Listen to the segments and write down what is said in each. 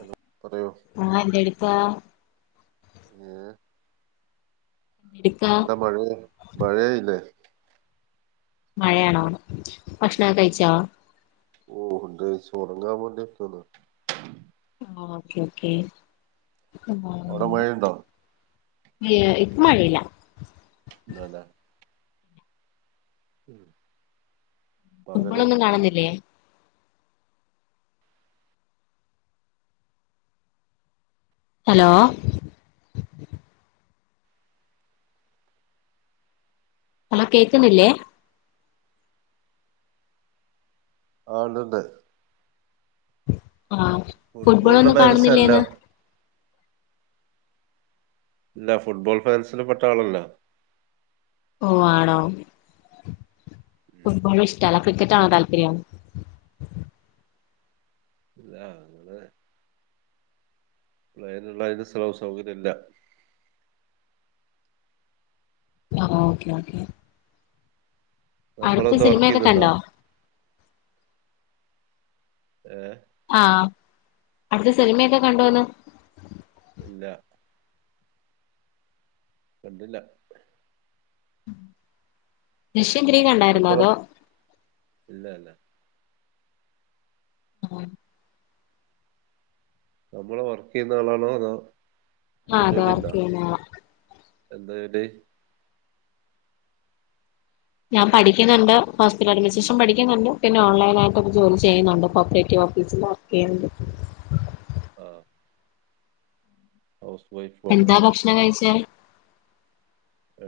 Hello പറയൂ ആന്റെടുത്താ ഏ എന്തെടുക്കാ നല്ല മഴയ് മഴായിലെ. മഴയാണോ. ഭക്ഷണൊക്കെ കഴിച്ചൊ? ഓണ്ട്. സൊറങ്ങാവേണ്ടിക്കാണ്. ആ ഒക്കെ ഒക്കെ. അവിടെ മഴയുണ്ടോ ഈ ഇപ്പമഴല്ല. [unintelligible] മ് ഫുട്ബോളൊന്നും കാണുന്നില്ലേ? ഹലോ ഹലോ കേക്കുന്നില്ലേ? ആ ണ്ട്ണ്ട്. ആ ഫുട്ബോളിന്റെ ഫുട്ബോളൊന്നും ഫാൻസ് അല്ല കാണുന്നില്ലേന്ന്. ഇല്ല ഫുട്ബോൾ ഫാൻസിൽ പെട്ട ആളല്ല. ഓ ആണോ. ഫുട്ബോൾ ഇഷ്ട അല്ല ക്രിക്കറ്റാണോ താല്പര്യം. ഇല്ല അങ്ങനെ അതിനുള്ള അതിന്റെ സ്ഥലവും സൗകര്യ ഇല്ല. ആ ഓക്കെ ഓക്കെ. അടുത്ത് നമ്മളെന്താ വർക്ക് സിനിമയൊക്കെ ചെയ്യുന്നുണ്ടോ കണ്ടോ ഏ ആഹ അടുത്ത സിനിമയൊക്കെ കണ്ടോന്നു. ഇല്ല. കണ്ടില്ല. ദൃശ്യം ത്രീ കണ്ടായിരുന്നോ, നമ്മള് അതോ ഇല്ല ഇല്ല ആഹ നമ്മള വർക്ക് ചെയ്യുന്ന ആളാണോ അതോ എന്താ ആഹ അത ജോലി ഉണ്ടോ വർക്കേയുന്നാളാ. [unintelligible] ഞാൻ പഠിക്കുണ് ണ്ട്. ഹോസ്പിറ്റലഡ്മിനിസ്ട്രേഷൻ പഠിക്കുന്നുണ്ട്. പിന്നെ ഓൺലൈനായിട്ടു ഒരു ജോലി ചെയ്യുന്നുണ്ട് കോഓപ്പറേറ്റീവോ ഫീസില് വർക്കെയണ്ട്. ആ ഓ എന്താ ഭക്ഷണം കഴിച്ചേ. ഏ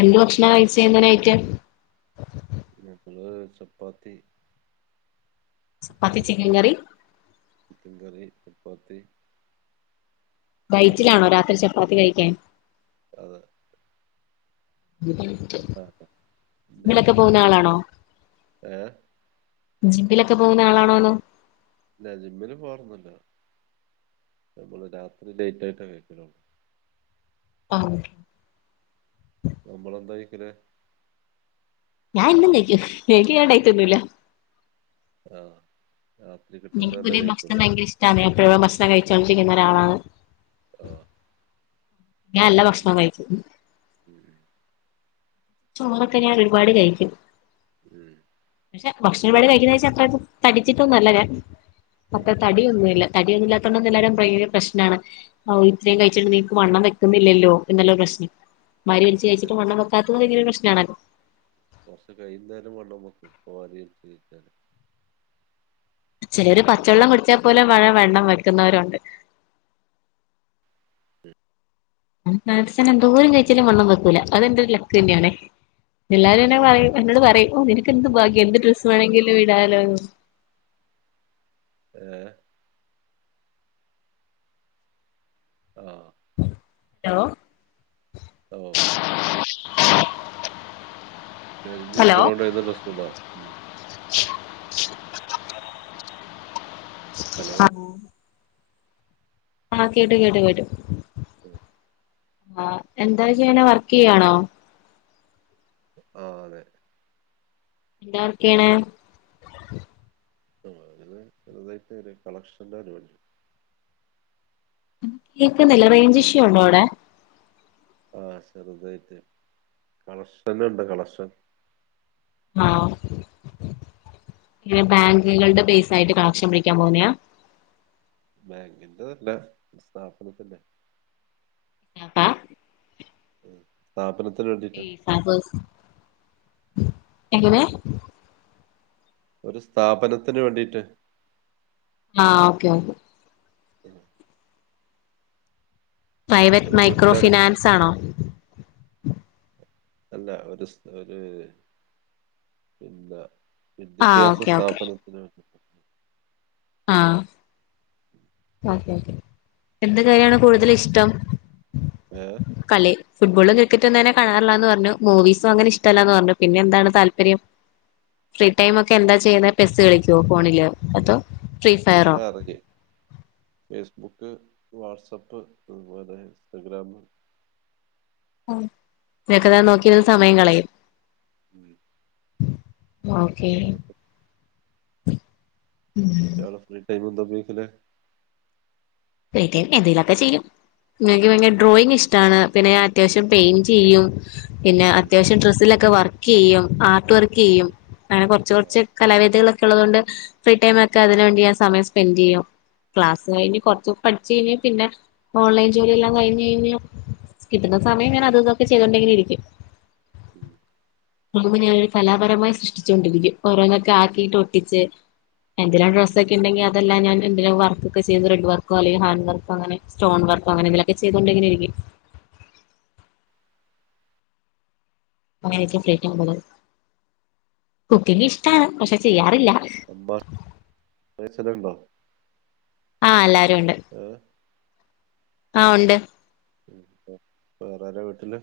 എന്ത് ഭക്ഷണം കഴിച്ചേ എന്തനായിട്ട് എപ്പ ചപ്പാത്തി പത്തി ചിക്കൻ എലക്ക് കറി. ചിക്കൻ കറി ചപ്പാത്തി ഇതെല്ലാം ഡയറ്റിലാണോ തന്നെ രാത്രി ചപ്പാത്തി കഴിക്കാൻ. അതെ ജിമ്മിലൊക്കെ നൈറ്റ് പോവുന്നാളാണോ. ഏ ജിപ്പിലൊക്കെ പോകുന്ന ആളാണോന്നോ ഇല്ല ജിമ്മില് പോറന്നില്ലോ അപ്പോ രാത്രി ലേറ്റെയിട്ടാണ് വരൂത്തൊള്ളൂ ആ [inaudible] ഞാൻ ഇന്ന നക്കു നക്ക് കണ്ടായിത്തൊന്നുമല്ല ആ രാത്രി എനിക്ക് കിട്ടുന്നതന്നെ പുതിയ ഭക്ഷണം കഴിക്കൂലേ ഭയങ്കര ഇഷ്ടമാണ് എപ്പോഴും ഭക്ഷണം കഴിച്ചൊണ്ടിരിക്കുന്ന ഒരാളാണ് ആ ഉ ഞൻഎല്ല ഭക്ഷണം ഉം കഴിച്ചു ഉം ചുറൊക്കെ ഞാൻ ഒരുപാട് കഴിക്കും ഉം ഭക്ഷണം പടി കഴിക്കുന്നച്ചാ അത്ര തടിച്ചിട്ടൊന്ന നല്ലരാ അത്ര ഉം തടിയൊന്നുംല്ല തടിയൊന്നുമല്ലാത്തൊണ്ട് എല്ലാവരും ഭയങ്ക പ്രശ്നമാണ് ഇത്രയും കഴിച്ചിട്ട് നീക്ക് വണ്ണം വെക്കുന്നില്ലല്ലോ എന്നല്ലൊ പ്രശ്നം വാരി വലിച്ച് പക്ഷെ കഴിച്ചിട്ട് വണ്ണം വെക്കാത്തത് ഭങ്കരു പ്രശ്ന ആണല്ലോ കുറച്ച കൈയിന്നേരം വണ്ണം വെയ്ക്കും ഇപ്പ ആരം ചെയ്ട്ടല് ചില ഒരു പച്ചവെള്ളം കുടിച്ചാൽ പോലെ വലിയ വെണ്ണം വെക്കുന്നവരുണ്ട് സാന എന്തോരം കഴിച്ചാലും വണ്ണം വെക്കൂല അതെന്റെ ഒരു ലക്ക് തന്നെയണ എല്ലാരും എന്നെ പറയും എന്നോട് പറയും ഓ നിനക്ക്ന്ത് ആ ഭാഗ്യ എന്ത് ഡ്രസ്സ് വേണമെങ്കിലും വിടാലോന്ന് ഏ ആ ഹലോ ഓ [unintelligible] ശ് ശ് ഹലോ ആഹ് കേട്ട് കേട്ട് കേട്ടു ഉം ആഹ് എന്താ ചെയ്യണെ വർക്ക് ചെയ്യാണോ? ആ അതെ എന്താ വർക്ക് ചെയ്ണ്? ആ ചെറുതായിട്ട് ഒരു കളക്ഷന്റെ പരിവാടി. ഉം കേക്കുന്നില്ല റേഞ്ച് ഇഷ്യു ഉണ്ടോ അവിടെ. ആഹ് ചെറുതായിട്ട് കളഷനുണ്ട് കളഷൻ. ആഹ് ഈ ബാങ്കുകളുടെ പേസായിട്ട് കളക്ഷൻ പിടിക്കാൻ പോവുന്നയാ. ബാങ്കിന്റെതല്ല സ്ഥാപനത്തിന്റെ. ഏ പ്പ പാപ്പൽ. [unintelligible] എങ്ങനെ. ഒരു സ്ഥാപനത്തിന് വേണ്ടീട്ട്. ആഹ് ഓക്കെ ഓക്കെ [inaudible] പ്രൈവറ്റ് അയാളെ മൈക്രോ വീട്ടിലാര് ഫിനാൻസ് ആണോ അല്ല ഒരു സ ഒരു പിന്നെ. ആഹ് വിദ്യാഭ്യാസ ഓക്കെ ഓക്കെ സ്ഥാപനത്തിന് വേ ആഹ് ഒക്കെ ഒക്കെ എന്ത് കാര്യാണ് കൂടുതൽ ഇഷ്ടം കളി. ഫുട്ബോളും ക്രിക്കറ്റ് ഒന്നും തന്നെ കാണാറില്ലന്ന് പറഞ്ഞു മൂവീസും അങ്ങനെ ഇഷ്ടമല്ലാന്ന് പറഞ്ഞു പിന്നെ എന്താണ് താല്പര്യം. ഫ്രീ ടൈമ് ഒക്കെ എന്താ ചെയ്യുന്നത് ചെസ്സ് കളിക്ക ക്കോ ഫോണില് അതോ ഫ്രീ ഫയറോ? അറിയ ഫേസ്ബുക്ക് വാട്സപ്പ് അതുപോലെ ഇൻസ്റ്റഗ്രാം. തോക്കെ ആ, നോക്കിയിരുന്ന്‌ സമയം കളയും. ഉം. ഓക്കെ. അതൊക്കെ ഇയാൾ ഫ്രീ ടൈം എന്താ ഉപയോഗിക്കുന്നെ ഇതന്നെ എന്തെങ്കിലൊക്കെ ചെയ്യും. എനിക്ക് പിന്നെ ഡ്രോയിങ്ങ് ഇഷ്ടവാണ് പിന്നെ അത്യാവശ്യം പെയിന്റ് ചെയ്യും. പിന്നെ ഉം. അത്യാവശ്യം ഡ്രസ്സിലൊക്കെ വർക്ക് ചെയ്യും ആർട്ട് വർക്ക് ചെയ്യും. അങ്ങനെ കുറച്ച് ആ, കുറച്ച് കലാവേദികളൊക്കെ ഉള്ളത് കൊണ്ട് ഫ്രീ ടൈം ഒക്കെ അതിന് വേണ്ടി ഞാൻ സമയം സ്പെൻഡ് ചെയ്യും. ക്ലാസ് ഉം, കിഞ്ഞ്കൊറച്ച് പഠിച്ച് കഴിഞ്ഞ് പിന്നെ ഓൺലൈൻ ജോലിയെല്ലാം കഴിഞ്ഞു കഴിഞ്ഞ് കിട്ടുന്ന സമയം ങ്ങനെ അത് ഇത് ഇതൊക്കെ ചെയ്‌തോണ്ട്ഇങ്ങനെ ഇരിക്കും. ഉം മുമ്പ് ഞാനൊരു കലാപരമായി സൃഷ്ടിച്ചുകൊണ്ടിരിക്കും ഓരോന്നൊക്കെ ആക്കിട്ട് ഒട്ടിച്ച്. എന്തെങ്കിലും ഉം. ഡ്രസ്ഒക്കെ ഉണ്ടെങ്കിൽ അതെല്ലാം ഞാൻ എന്തേലും വർക്ക് ഒക്കെ ചെയ്ത് റെഡ് വർക്ക് [unintelligible] അല്ലെങ്കിൽ ഹാൻഡ് വർക്കോ അങ്ങനെ സ്റ്റോൺ വർക്കോ അങ്ങനെ എന്തേലൊക്കെ ചെയ്തോണ്ട് ഇങ്ങനെ ഇരിക്കും. [inaudible] [unintelligible] കുക്കിംങ് ഇഷ്ടാണ് പക്ഷെ ചെയ്യാറില്ല. അമ്മ ചെലവുണ്ടോ? ആഹ് എല്ലാരും ഉണ്ട് ആ ഉണ്ട്. വേ വേറാരാ വീട്ടില്.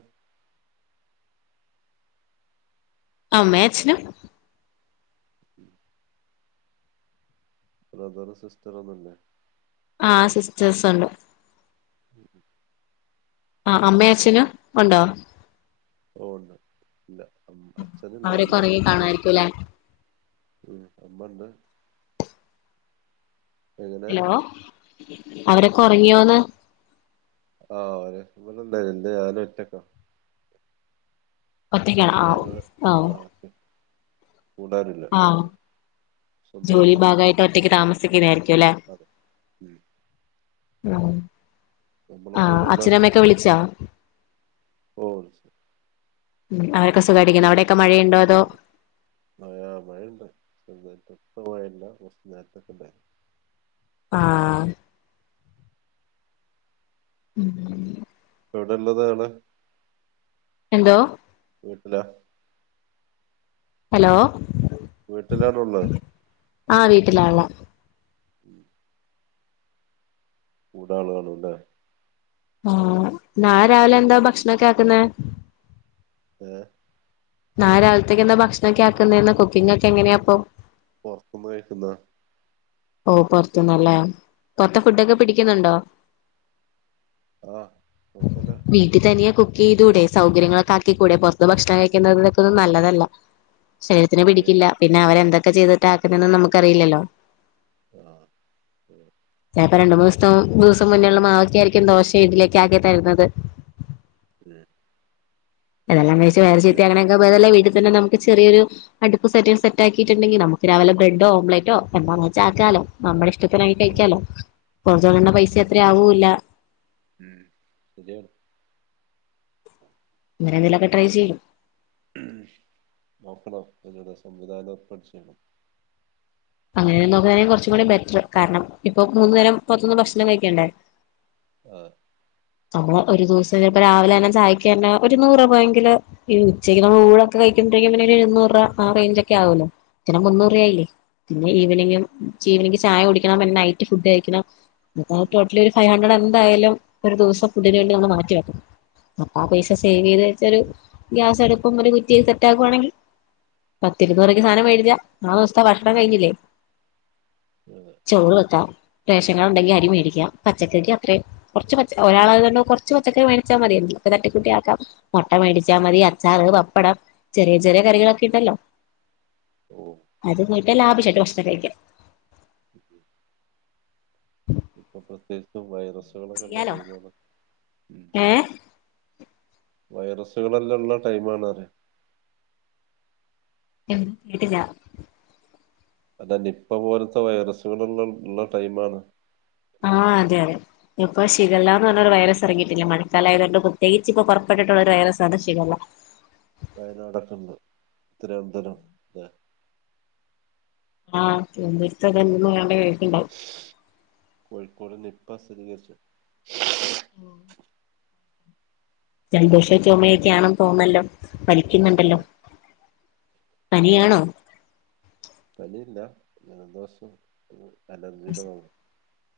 അമ്മയും അച്ഛനും. [inaudible] ബ്രദറും സിസ്റ്ററും ഒന്നുംല്ലേ ആഹ് സിസ്റ്റേഴസ്ണ്ട് ഉം ആ അമ്മേം അച്ഛനും ഉണ്ടോ ഓ ണ്ട് ഇല്ല അച്ഛനില്ല അവരൊക്കെ അമ്മ ഒറങ്ങി അമ്മണ്ട് കാണുവായിരിക്കുംല്ലേ ഉം അമ്മണ്ട് എങ്ങനെ ഹലോ അവരൊക്കെ ഉറങ്ങിയോന്ന് ആര് എന്താ എ ഞാന് ഒറ്റക്ക ഒറ്റക്കാണോ ആ ആ കൂടെ ആരുമില്ല ആഹ് ഇവിടെ ജോലി സ്വന്തമായിട്ട് ഭാഗമായിട്ട് ഒറ്റയ്ക്ക് താമസിക്കുന്നായിും ക്കും ലേ അതെ ഉം. നമ്മളിപ്പോ ആഹ് ഇവിടെയുള്ള അച്ഛനമ്മയൊക്കെ വിളിച്ചാ ഓ ശരി ഉം അവരൊക്കെ സുഖായിട്ടിരിക്കുന്നു അവിടെ മഴ മഴയുണ്ട് പ്പോൾ മഴയില്ല കൊറച്ച് നേരത്തെ ഉണ്ടായിനി ആഹ് ഉം എവിടെള്ളതാണ് എന്തോ വീട്ടില ഹലോ വീട്ടിലാര ഉള്ളേ ആഹ് വീട്ടിലാണ് ഉം മൂന്നാള് കള്ല്ലേ ആന് നാളെ രാവിലെ എന്താ ഭക്ഷണമക്കെ ആക്കുന്ന ഏ നാളെ രാവിലത്തേക്ക് എന്താ ഭക്ഷണൊക്കെ ആക്കുന്നാ കുക്കിംഗ് ഒക്കെ എങ്ങനെയാ അപ്പൊ പുറത്തുനിന്ന് കഴിക്കുന്നാ ഓ പൊറത്തുന്നല്ലേ പൊറത്തെ ഫുഡൊക്കെ പിടിക്കുന്നുണ്ടോ ആ കുഴപ്പമില്ല വീട്ടിൽ തനിയാ കു കൂടെ സൗകര്യങ്ങളൊക്കെ ആക്കി കൂടെ പുറത്ത് ഭക്ഷണം കഴിക്കുന്നൊക്കൊന്നും നല്ലതല്ല ശരീരത്തിനന് ശരിയാ പിടിക്കില്ല പിന്നെ അവരെന്തൊക്കെ ചെയ്തിട്ട ആക്കുന്നന്ന് നമുക്ക്റിയില്ലല്ലോ ആഹ് ഉം ഇപ്പൊ രണ്ട് മൂന്ന് ദിവസം ദിവസം മുന്നുള്ള മാവൊക്കെ ആയിരിക്കും ദോഷം ഇസലായൊക്കെ ആക്കി തരുന്നത് ഉം അതല്ലാം കഴിച്ച് വയറ് ശരിയാണ് ചീത്തയാക്കുന്നേക്കാൾ ഭേദല്ലേ വീട്ടി എ നമുക്ക് ചെറിയൊരു അടുപ്പ് സെറ്റ സെറ്റാക്കിയിട്ടുണ്ടെിൽ നമുക്ക് രാവിലെ ബ്രെഡ് ഓംലെറ്റോ എന്താ വെച്ചാ നമ്മള് ഇഷ്ടത്തിനായി ഓ കഴിക്കാലോ പൊറത്താവുന്ന വൈസ അത്ര ആവൂല്ല ഉം ശരിയാണ് അങ്ങനെ എങ്കിലൊക്കെ ട്രൈ ചെയ്യും നോക്കണം അതിനുള്ള സംവിധാനം ഏർപ്പാടു ചെയ്യണം അങ്ങനെ നോക്കുന്ന കുറച്ചും കൂടി ബെറ്റർ കാരണം ഇപ്പൊ മൂന്നു നേരം പൊറത്തുനിന്ന് ഭക്ഷണം കഴിക്കണ്ടേ ആഹ് നമ്മള് ഒരു ദിവസം ചെലപ്പോ രാവിലെ തന്നെ ചായക്കെ ഒരു നൂറ് പോയെങ്കില് ഈ ഉച്ചയ്ക്ക്മ്മള് ഊന്നൊക്കെ കഴി [unintelligible] ഇരുന്നൂറു രൂപ ആ റേഞ്ച് ഒക്കെ ആവല്ലോ ഇെ മുന്നൂറ് രൂപായില്ലേ പിന്നെ ഈവനിങ് ഈവനിങ് ചായ കുടിക്കണം പിന്നെ നൈറ്റ് ഫുഡ് കഴിക്കണം ഉം, ടോട്ടലി ഒരു ഫൈവ് ഹൺണ്ട്രഡ് ആ, എന്തായാലും ഒരു ഉം, ദിവസം ഫുഡിന് വേണ്ടി നമ്മൾ മാറ്റി വെക്കണംപ്പ ആ പൈസ പെ സേവ് ചെയ്ത് വെച്ച് ഒരു ഒക്കെ. ഗ്യാസ് എടുക്കുമ്പ ഒരു കുറ്റി സെറ്റാക്കുവാണെങ്കിൽ [unintelligible] സാനം വേടിച്ചാ ഉം, ആ ദിവസത്തെ ഭക്ഷണം കഴിഞ്ഞില്ലേ ആ, ചോറ് ഉം. വയ്ക്കാം റേഷൻ കാർഡ് ഉണ്ടേങ്കി അരി മേടിക്കാം പച്ചക്കറിക്ക് അത്രേം കൊർച്ച് പ ഒരാളത്ണ്ട കൊർച്ച് പച്ചക്കറി വാങ്ങിച്ചാ മതി തട്ടികൂട്ടി ആക്കാം മുട്ട മേടിച്ചാൽ മതി അച്ചാറ് പപ്പടം ചെറിയ ചെറിയ കറികളൊക്കെ ഇണ്ടല്ലോ ഓ എ ലാഭിഷായിട്ട് ഭക്ഷണംകയിക [unintelligible] [inaudible] ഇപ്പൊ പ്രത്യേകിച്ചു വൈറസുകളൊക്കെ ഉള്ള ചെയ്യാലോ ടൈമാണ് ഏഹ് വൈറസുകളല്ലാം ഉള്ള ടൈം ആണ് പറയ എന്ത് കേട്ടില്ല അതനിപ്പ പോലത്തെ വൈറസുകളുള്ള ഉള്ള ടൈ മ് ആണ് ആഹ അതെ അതെ ഇപ്പ ഉം. ശിഗല്ലന്ന് പറഞ്ഞരു വൈറസ് ഇറങ്ങിട്ടീല്ലെ [unintelligible] ഇപ്പൊ പുറപ്പെട്ടിട്ടുള്ള ഒരു വൈറസ് അത് ശിഗല്ല വയനാടൊക്കെ ഉണ്ട് തിര്വനന്തപുരം ലെ ആഹ് [unintelligible] കോഴിക്കോട് നിപ്പ സ്ഥിരീകരിച്ചു [inaudible] ജലദോശവും ഉം, ചുമയൊക്കെയാണെന്ന് തോന്നുന്നല്ലോ വലിക്കുന്ന്ണ്ടല്ലോ അതെ. ആ പനിയാണോ ജല ദോഷം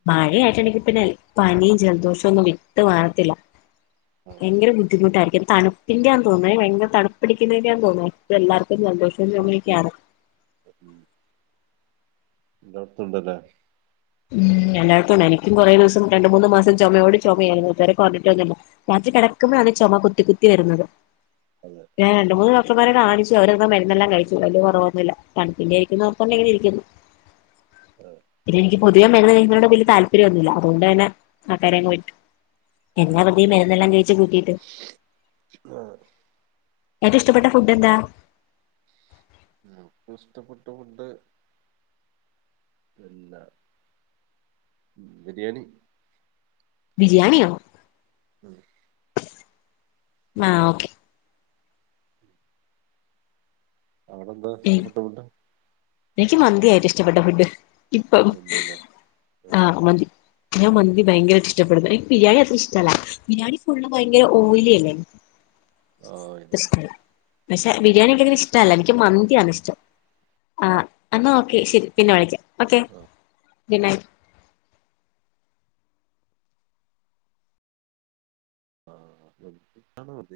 മഴ ആയിട്ട്ണ്ടെങ്കി പിന്നെ പനീം ജലദോഷൊന്നും വിട്ട് മാറത്തില്ല ആ ഭയങ്കര ബുദ്ധിമുട്ടായിരിക്കും തണുപ്പിന്റെയാ തോന്നു ഭയങ്കര തണുപ്പ് ആ, ൻ്റേയതോന്നണു ഇപ്പ എല്ലാർക്കും ജലദോശും ആ ചൊമയൊക്ക്യാണ് എല്ലാട്ത്തുണ്ടല്ലേ ഉം എല്ലായിടത്തും ഉണ്ട് എനിക്കും കുറെ ദിവസം രണ്ട് മൂന്ന് മാസം ചൊമയോട് ചൊമയായിരുന്നു ഇത് വരെ കൊറഞ്ഞിട്ടൊന്നുല്ല രാത്രി കെടക്കുമ്പഴാണ് ചുമ കുത്തി കുത്തി വരുന്നത് അതെ ഞാൻ രണ്ട് ഉം മൂന്ന് ഡോക്ടർ മാരെ കാണിച്ചു അവരന്ന മരുന്നെല്ലാം കഴിച്ചു വലിയ കുറവൊന്നുല്ല തണുപ്പിൻ്റേർക്കും എന്നോർത്തോണ്ടങ്ങനെ ഇരിയ്ക്കുന്നു അതെ പിന്നെ എനിക്ക് പോതുവേ മരുന്ന് കഴിക്കണതിനോട് വലിയ താല്പര്യൊന്നുല്ല അതുകൊണ്ട് തന്നെ [unintelligible] ഉം എന്നാ ഉം [unintelligible] മരുന്നെല്ലാം കഴിച്ചു കൂട്ടീട്ട് അതെ എറ്റും ഇഷ്ടപ്പെട്ട ഫുഡ് എന്താ നമക്ക് ഇഷ്ടപ്പെട്ട ഫുഡ് പിന്ന ബിരിയാണി ബിരിയാണിയോ ഉം ആ ഓക്കെ അവിടെ എന്താ ഇഷ്ട്ടപ്പെട്ട ഫുഡ് എനിക്ക് മന്തിയാ ഏറ്റും ഇഷ്ട്ടപ്പെട്ട ഫുഡ് ഇപ്പം മന്തില്ലേ ആ മന്തി ഞാൻ മന്തി ഭയങ്കര ഇഷ്ടപ്പെടുന്ന് എനിക്ക് ബിരിയാണി അത്ര ഇഷ്ടല്ല ബിരിയാണി ഫുള്ള് ഭയങ്കര ഓയിലിയല്ലേ [inaudible] ആഹ് ഷ്ടല്ല പക്ഷെ ബിരിയാണിയങ്ങനെ ഇഷ്ടല്ല എനിക്ക് മന്തിയാണ് ഇഷ്ടം ആഹ് എന്നാ ഓക്കെ ശരി പിന്നെ വിളിക്കാം ഓക്കെ ഗുഡ് നൈറ്റ് ആ [inaudible]